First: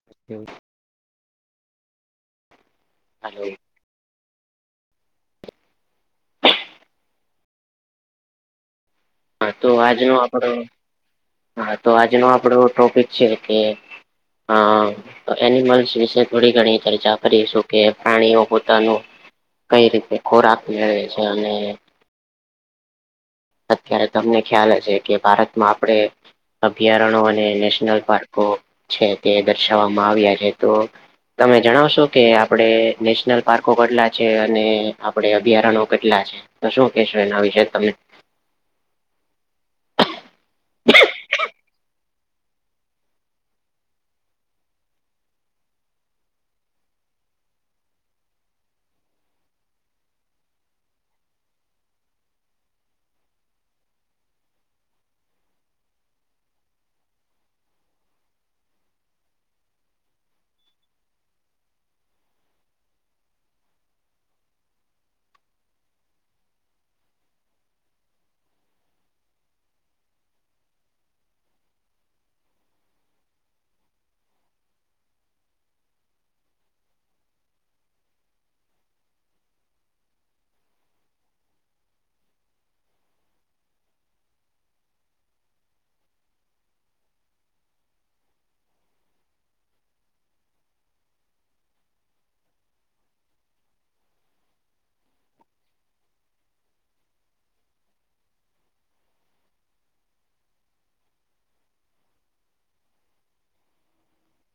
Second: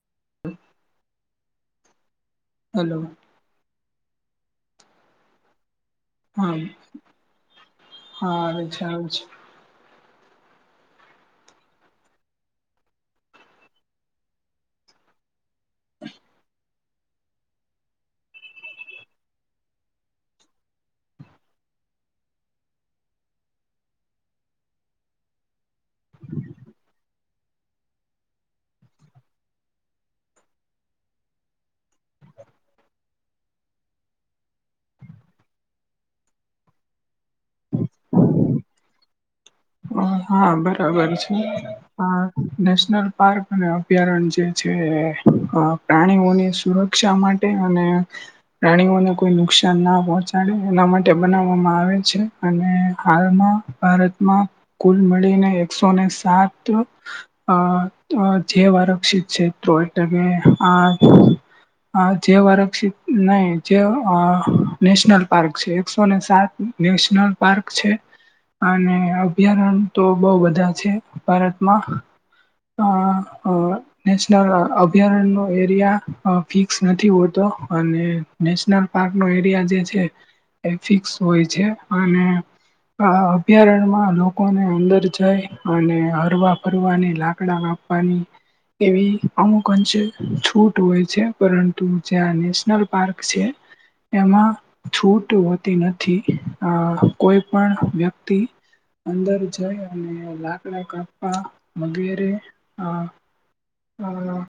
[unintelligible] Hello હાલો હા હા આવે છે આવે છે. હા તો આજનો આપણો હા તો આજનો આપણો ટોપિક છે કે હા એનિમલ્સ વિશે થોડી ઘણી ચર્ચા કરીશું કે પ્રાણીઓ પોતાનું કઈ રીતે ખોરાક મેળવે છે અને અત્યારે તમને ખ્યાલ હશે કે ભારતમાં આપણે અભયારણ્ય અને નેશનલ પાર્કો છે તે દર્શાવવામાં આવ્યા છે તો તમે જણાવશો કે આપડે નેશનલ પાર્કો કેટલા છે અને આપડે અભયારણ્યો કેટલા છે. તો શું કેશો એના વિશે તમે છે હા બરાબર છે. આ નેશનલ પાર્ક અને અભયારણ જે છે. અ પ્રાણીઓની સુરક્ષા માટે અને પ્રાણીઓને કોઈ નુકસાન ના પહોંચાડે એના માટે બનાવવામાં આવે છે અને હાલમાં ભારતમાં કુલ મળીને એકસોને સાત અ જૈવઆરક્ષિત ક્ષેત્રો એટલે કે આ અ જૈવઆરક્ષિત નહી જે અ નેશનલ પાર્ક છે એકસોને સાત નેશનલ પાર્ક છે અને અ ભયારણ્ય તો બહુ બધા છે ભારતમાં. આ અ નેશનલ અભયારણનો એરિયા અ ફિક્સ નથી હોતો અને નેશનલ પાર્કનો એરિયા જે છે એ ફિક્સ હોય છે અને અ અભયારણમાં લોકોને અંદર જાય અને હરવા-ફરવાની લાક ડા કાપવાની એવી અમુક અંશે છૂટ હોય છે, પરંતુ જ્યાં નેશનલ પાર્ક છે એમાં છૂટ હોતી નથી. અ કોઈ પણ વ્યક્તિ અંદર જઈ અને લાકડા કાપવા વગેરે અ અ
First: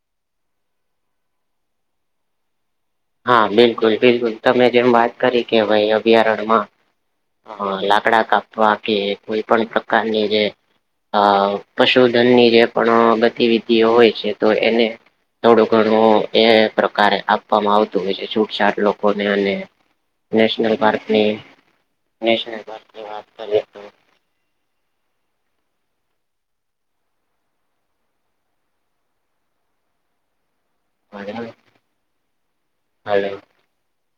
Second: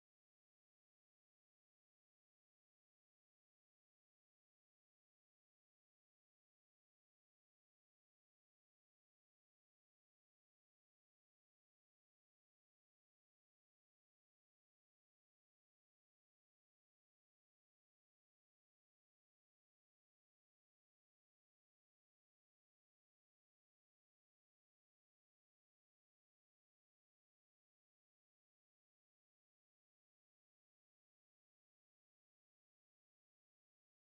હા, બિલકુલ બિલકુલ, તમે જેમ વાત કરી કે ભાઈ અભયારણ્યમાં અ લાકડા કાપવા કે કોઈ પણ પ્રકારની જે અ પશુધનની જે પણ ગતિવિધિઓ હોય છે તો એને થોડું ઘણું એ પ્રકારે આપવામાં આવ તું હશે. છૂટછાટ લોકોને અને નેશનલ પાર્ક ની નેશનલ પાર્કની વાત કરીએ તો [unintelligible] હલો